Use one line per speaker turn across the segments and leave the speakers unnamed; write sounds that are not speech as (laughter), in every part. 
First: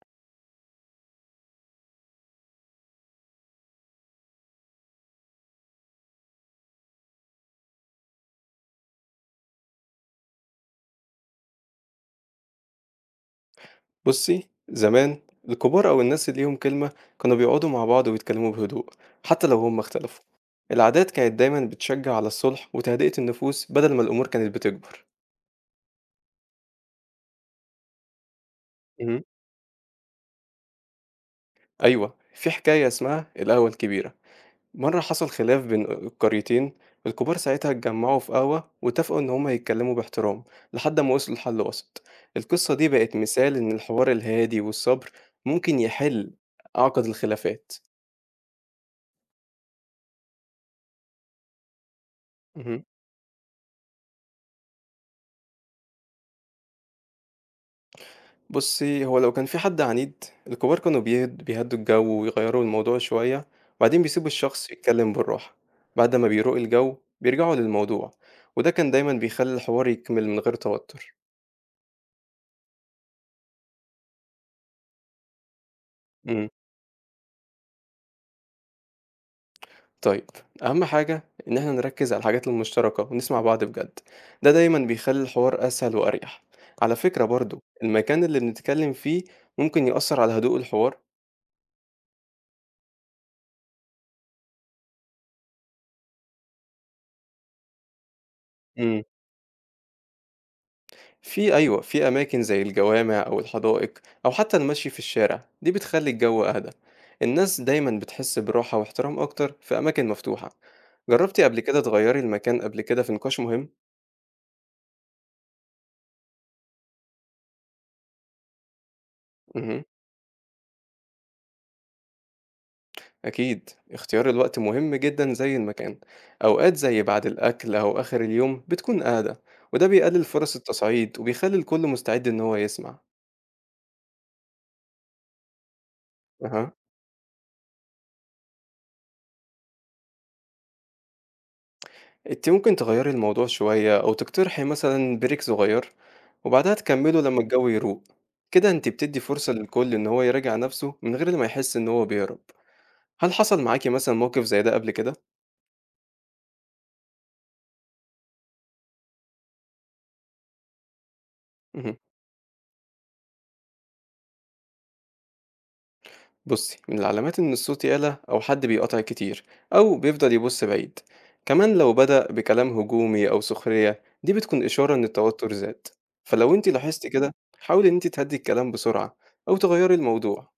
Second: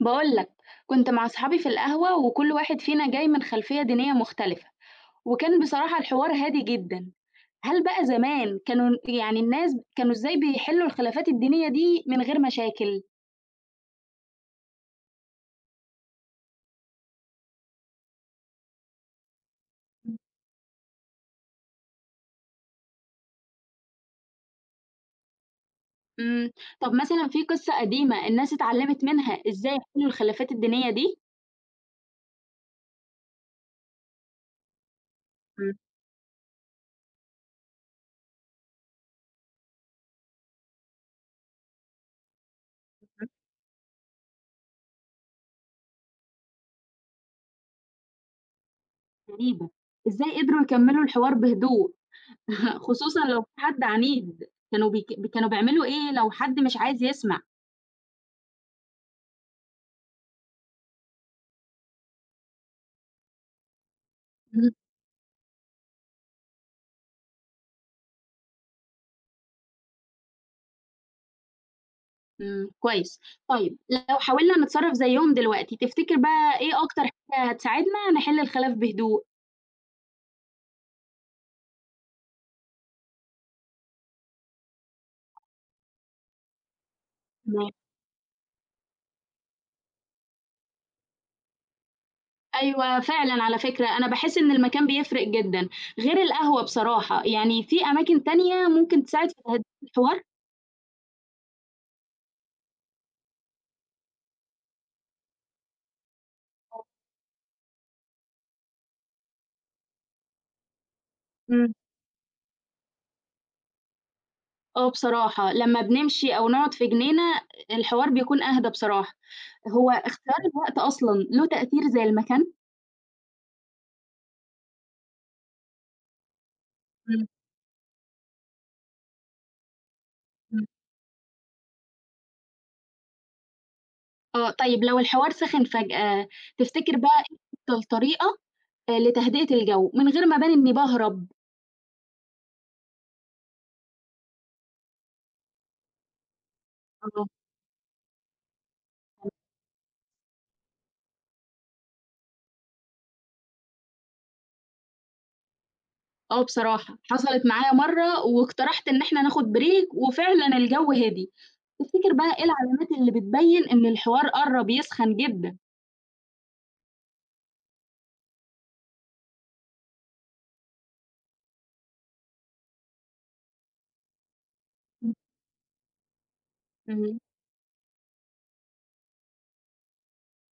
بقولك كنت مع أصحابي في القهوة وكل واحد فينا جاي من خلفية دينية مختلفة. وكان بصراحة الحوار هادي جدا. هل بقى زمان كانوا يعني الناس كانوا إزاي بيحلوا الخلافات الدينية دي من غير مشاكل؟
بُصّي، زمان الكبار أو الناس اللي ليهم كلمة كانوا بيقعدوا مع بعض ويتكلموا بهدوء حتى لو هم اختلفوا. العادات كانت دايمًا بتشجع على الصلح وتهدئة النفوس بدل ما الأمور كانت بتكبر.
مم. طب مثلا في قصة قديمة الناس اتعلمت
اهم.
منها إزاي يحلوا الخلافات الدينية دي؟
أيوه، في حكاية اسمها القهوة الكبيرة. مرة حصل خلاف
مم.
بين القريتين، الكبار ساعتها اتجمعوا في قهوة واتفقوا إن هم يتكلموا باحترام لحد ما وصلوا لحل وسط. القصة دي بقت مثال إن الحوار الهادي والصبر ممكن يحل أعقد الخلافات.
غريبة، إزاي قدروا يكملوا الحوار بهدوء؟ (laughs)
اهم.
خصوصا لو في حد عنيد كانوا بيعملوا إيه لو حد مش عايز يسمع؟
بُصّي، هو لو كان في حد عنيد، الكبار كانوا بيهدّوا الجو ويغيّروا الموضوع شوية، وبعدين بيسيبوا الشخص يتكلّم بالراحة. بعد ما بيروق الجو بيرجعوا للموضوع، وده كان دايمًا بيخلّي الحوار يكمل من غير توتر.
إمم، كويس. طيب لو حاولنا نتصرّف زيّهم دلوقتي، تفتكر
إمم،
بقى إيه أكتر حاجة هتساعدنا نحِل الخلاف بهدوء؟
طيب، أهم حاجة إن إحنا نركّز على الحاجات المشتركة ونسمع بعض بجد. ده دايمًا بيخلّي الحوار أسهل وأريح. على فكرة برضه
تمام.
المكان اللي بنتكلّم فيه ممكن يأثّر على هدوء الحوار.
أيوه فعلًا، على فكرة، أنا باحس إن المكان بيفرق جدًا، غير القهوة بصراحة، يعني في أماكن تانية
إمم.
ممكن تساعد في تهدئة الحوار؟
أيوه، في أماكن زي الجوامع أو الحدائق أو حتى المشي في الشارع، دي بتخلّي الجو أهدى. الناس دايمًا بتحس براحة واحترام أكتر في أماكن مفتوحة. جرّبتِ قبل
إمم.
كده تغيّري المكان قبل كده في نقاش مهم؟
آه بصراحة، لمّا بنمشي أو نقعد في جنينة، الحوار بيكون أهدى بصراحة.
اهم.
هو اختيار الوقت أصلًا له تأثير زي المكان؟
أكيد، اختيار الوقت مهم جدًا زي المكان. أوقات زي بعد
إمم،
الأكل أو آخر اليوم بتكون أهدى، وده بيقلل فرص
إمم.
التصعيد وبيخلّي الكل مستعد إن هو يسمع.
آه، طيب لو الحوار سخِن فجأة،
أها.
تفتكر بقى إيه أفضل طريقة لتهدئة الجو، من غير ما أبان إني باهرب.
أنتِ ممكن تغيّري الموضوع شوية أو تقترحي مثلًا break صغير وبعدها تكمّلوا
آه.
لمّا الجو يروق. كده أنتِ بتدّي فرصة للكل إن هو يراجع نَفْسه من غير ما يحس إن هو بيهرب. هل حصل معاكِ مثلًا موقِف زي ده قبل كده؟
آه بصراحة، حصلت معايا مرّة واقترحت إن إحنا ناخد break وفعلًا الجو هدي.
اهم.
تفتكر بقى إيه العلامات اللي بتبيّن إن الحوار قرّب يسخن جدًا؟
بُصّي، من العلامات إن الصوت يعلى أو حد بيقاطعِك كتير أو بيفضل يبُص بعيد. كمان لو بدأ بكلام هجومي أو سخرية، دي بتكون إشارة إن
إمم،
التوتُّر زاد. فلو أنتِ لاحظتِ
إمم.
كده، حاولي إن أنتِ تهدّي الكلام بسرعة أو تغيّري الموضوع.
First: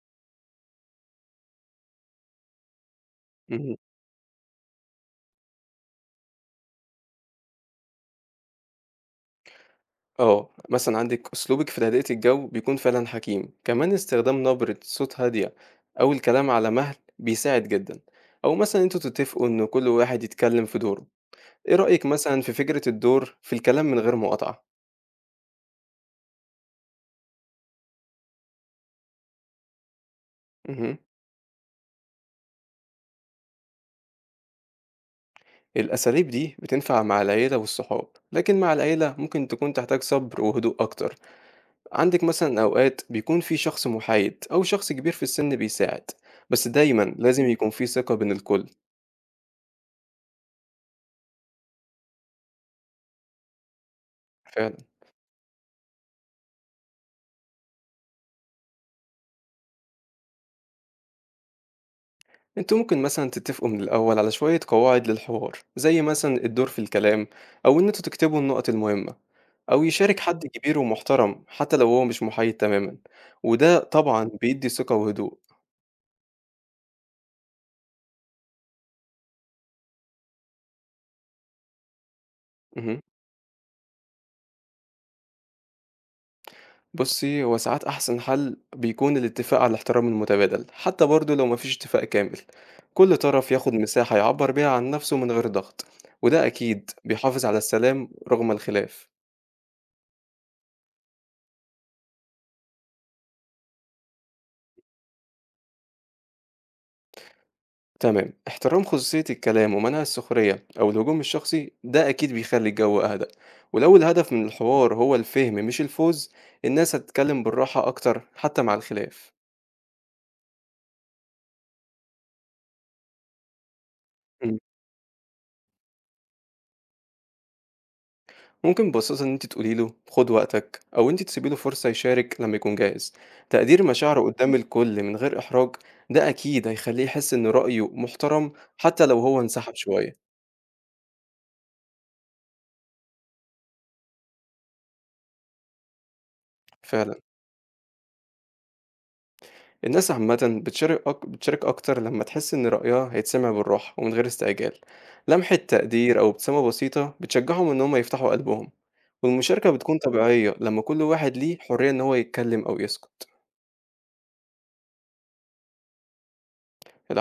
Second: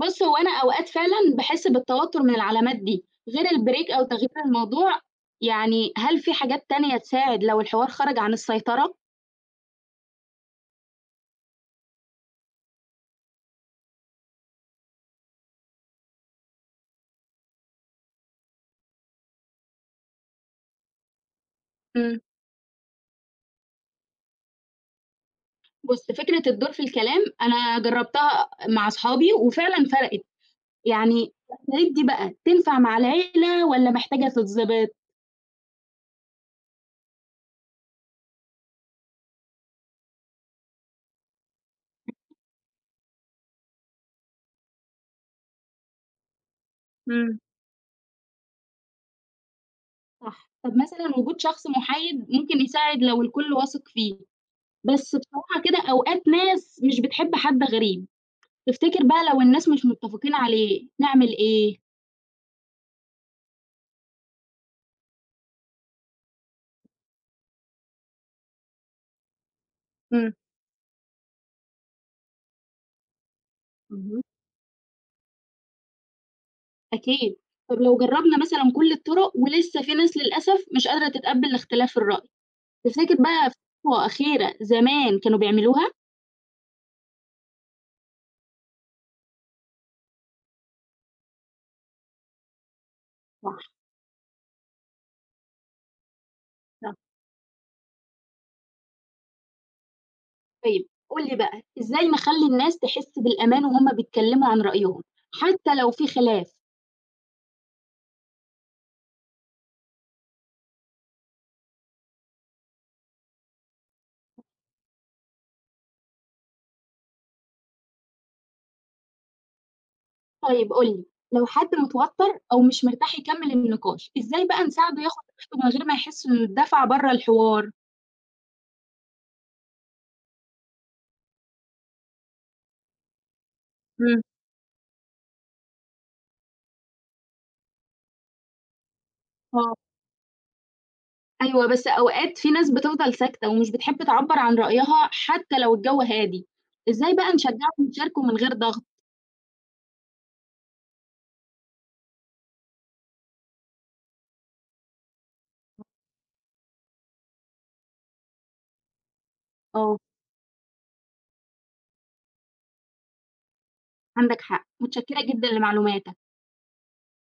بُص، هو أنا أوقات فعلًا باحس بالتوتر من العلامات دي، غير
اهم.
الbreak أو تغيير الموضوع، يعني هل في حاجات تانية تساعد لو الحوار خرج عن السيطرة؟
آه، مثلًا عندِك أسلوبِك في تهدئة الجو بيكون فعلًا حكيم. كمان استخدام نبرة صوت هادية أو الكلام على مهل بيساعد جدًا، أو مثلًا أنتم تتفقوا إن كل واحد يتكلم في دوره. إيه رأيك
إمم.
مثلًا في فكرة الدور في الكلام من غير مقاطعة؟
بُص، فكرة الدور في الكلام أنا جرّبتها مع صحابي وفعلًا فرقِت.
اهم.
يعني الأساليب دي بقى تنفع مع العيلة والّا محتاجة تتضبط؟
الأساليب دي بتنفع مع العيلة والصحاب، لكن مع العيلة ممكن تكون تحتاج صبر وهدوء أكتر. عندِك مثلًا أوقات بيكون في شخص محايد أو شخص كبير في السن بيساعد، بس دايمًا
إمم.
لازم يكون في ثقة بين الكل.
صح، طب مثلًا وجود شخص محايد ممكن يساعد لو الكل واثق فيه،
فعلًا.
بس بصراحة كده أوقات ناس مش بتحب حد غريب، تفتكر بقى لو الناس مش متفقين عليه نعمل إيه؟
انتوا ممكن مثلا تتفقوا من الأول على شوية قواعد للحوار، زي مثلا الدور في الكلام أو إن انتوا تكتبوا النقط المهمة، أو يشارك
إمم.
حد كبير ومحترم حتى لو هو مش محايد تماما، وده
اهم،
طبعا بيدي ثقة وهدوء.
أكيد. طب لو جرّبنا مثلًا كل الطرق ولسه في ناس للأسف مش قادرة تتقبل اختلاف الرأي،
مهم.
تفتكر بقى في خطوة أخيرة زمان كانوا بيعملوها؟
بصي، هو ساعات أحسن حل بيكون الاتفاق على الاحترام المتبادل، حتى برضو لو مفيش اتفاق كامل. كل طرف
صح،
ياخد مساحة يعبر بيها عن نفسه من غير ضغط، وده أكيد
صح.
بيحافظ على السلام رغم الخلاف.
طيب قُل لي بقى، إزاي نخلّي الناس تحس بالأمان وهُم بيتكلّموا عن رأيهم، حتى لو في خلاف؟
تمام، احترام خصوصية الكلام ومنع السخرية أو الهجوم الشخصي ده أكيد بيخلي الجو أهدى. ولو الهدف من الحوار هو الفهم مش الفوز، الناس هتتكلم بالراحة أكتر حتى مع الخلاف.
طيب قُل لي، لو حد متوتر أو مش مرتاح يكمّل النقاش، إزاي
مم.
بقى نساعده ياخد راحته من غير ما يحس إنه اتدفع برّه الحوار؟
ممكن ببساطة إن أنت تقولي له خد وقتك، أو أنت تسيبي له فرصة يشارك لما يكون جاهز. تقدير مشاعره
إمم.
قدام الكل من غير إحراج، ده أكيد هيخليه يحس إن رأيه محترم حتى لو هو انسحب
آه،
شوية.
أيوه، بس أوقات في ناس بتفضل ساكتة ومش بتحب تعبّر عن رأيها حتى لو الجو هادي،
فعلا،
إزاي بقى نشجّعهم يشاركوا من غير ضغط؟
الناس عامةً بتشارك أكتر لمّا تحس إن رأيها هيتسمع بالراحة ومن غير استعجال. لمحة تقدير أو ابتسامة بسيطة بتشجعهم إن هم يفتحوا قلبهم، والمشاركة بتكون
آه،
طبيعية لمّا كل واحد ليه حرية إن هو يتكلم أو يسكت.
عندك حق، متشكّرة جدًا لمعلوماتك.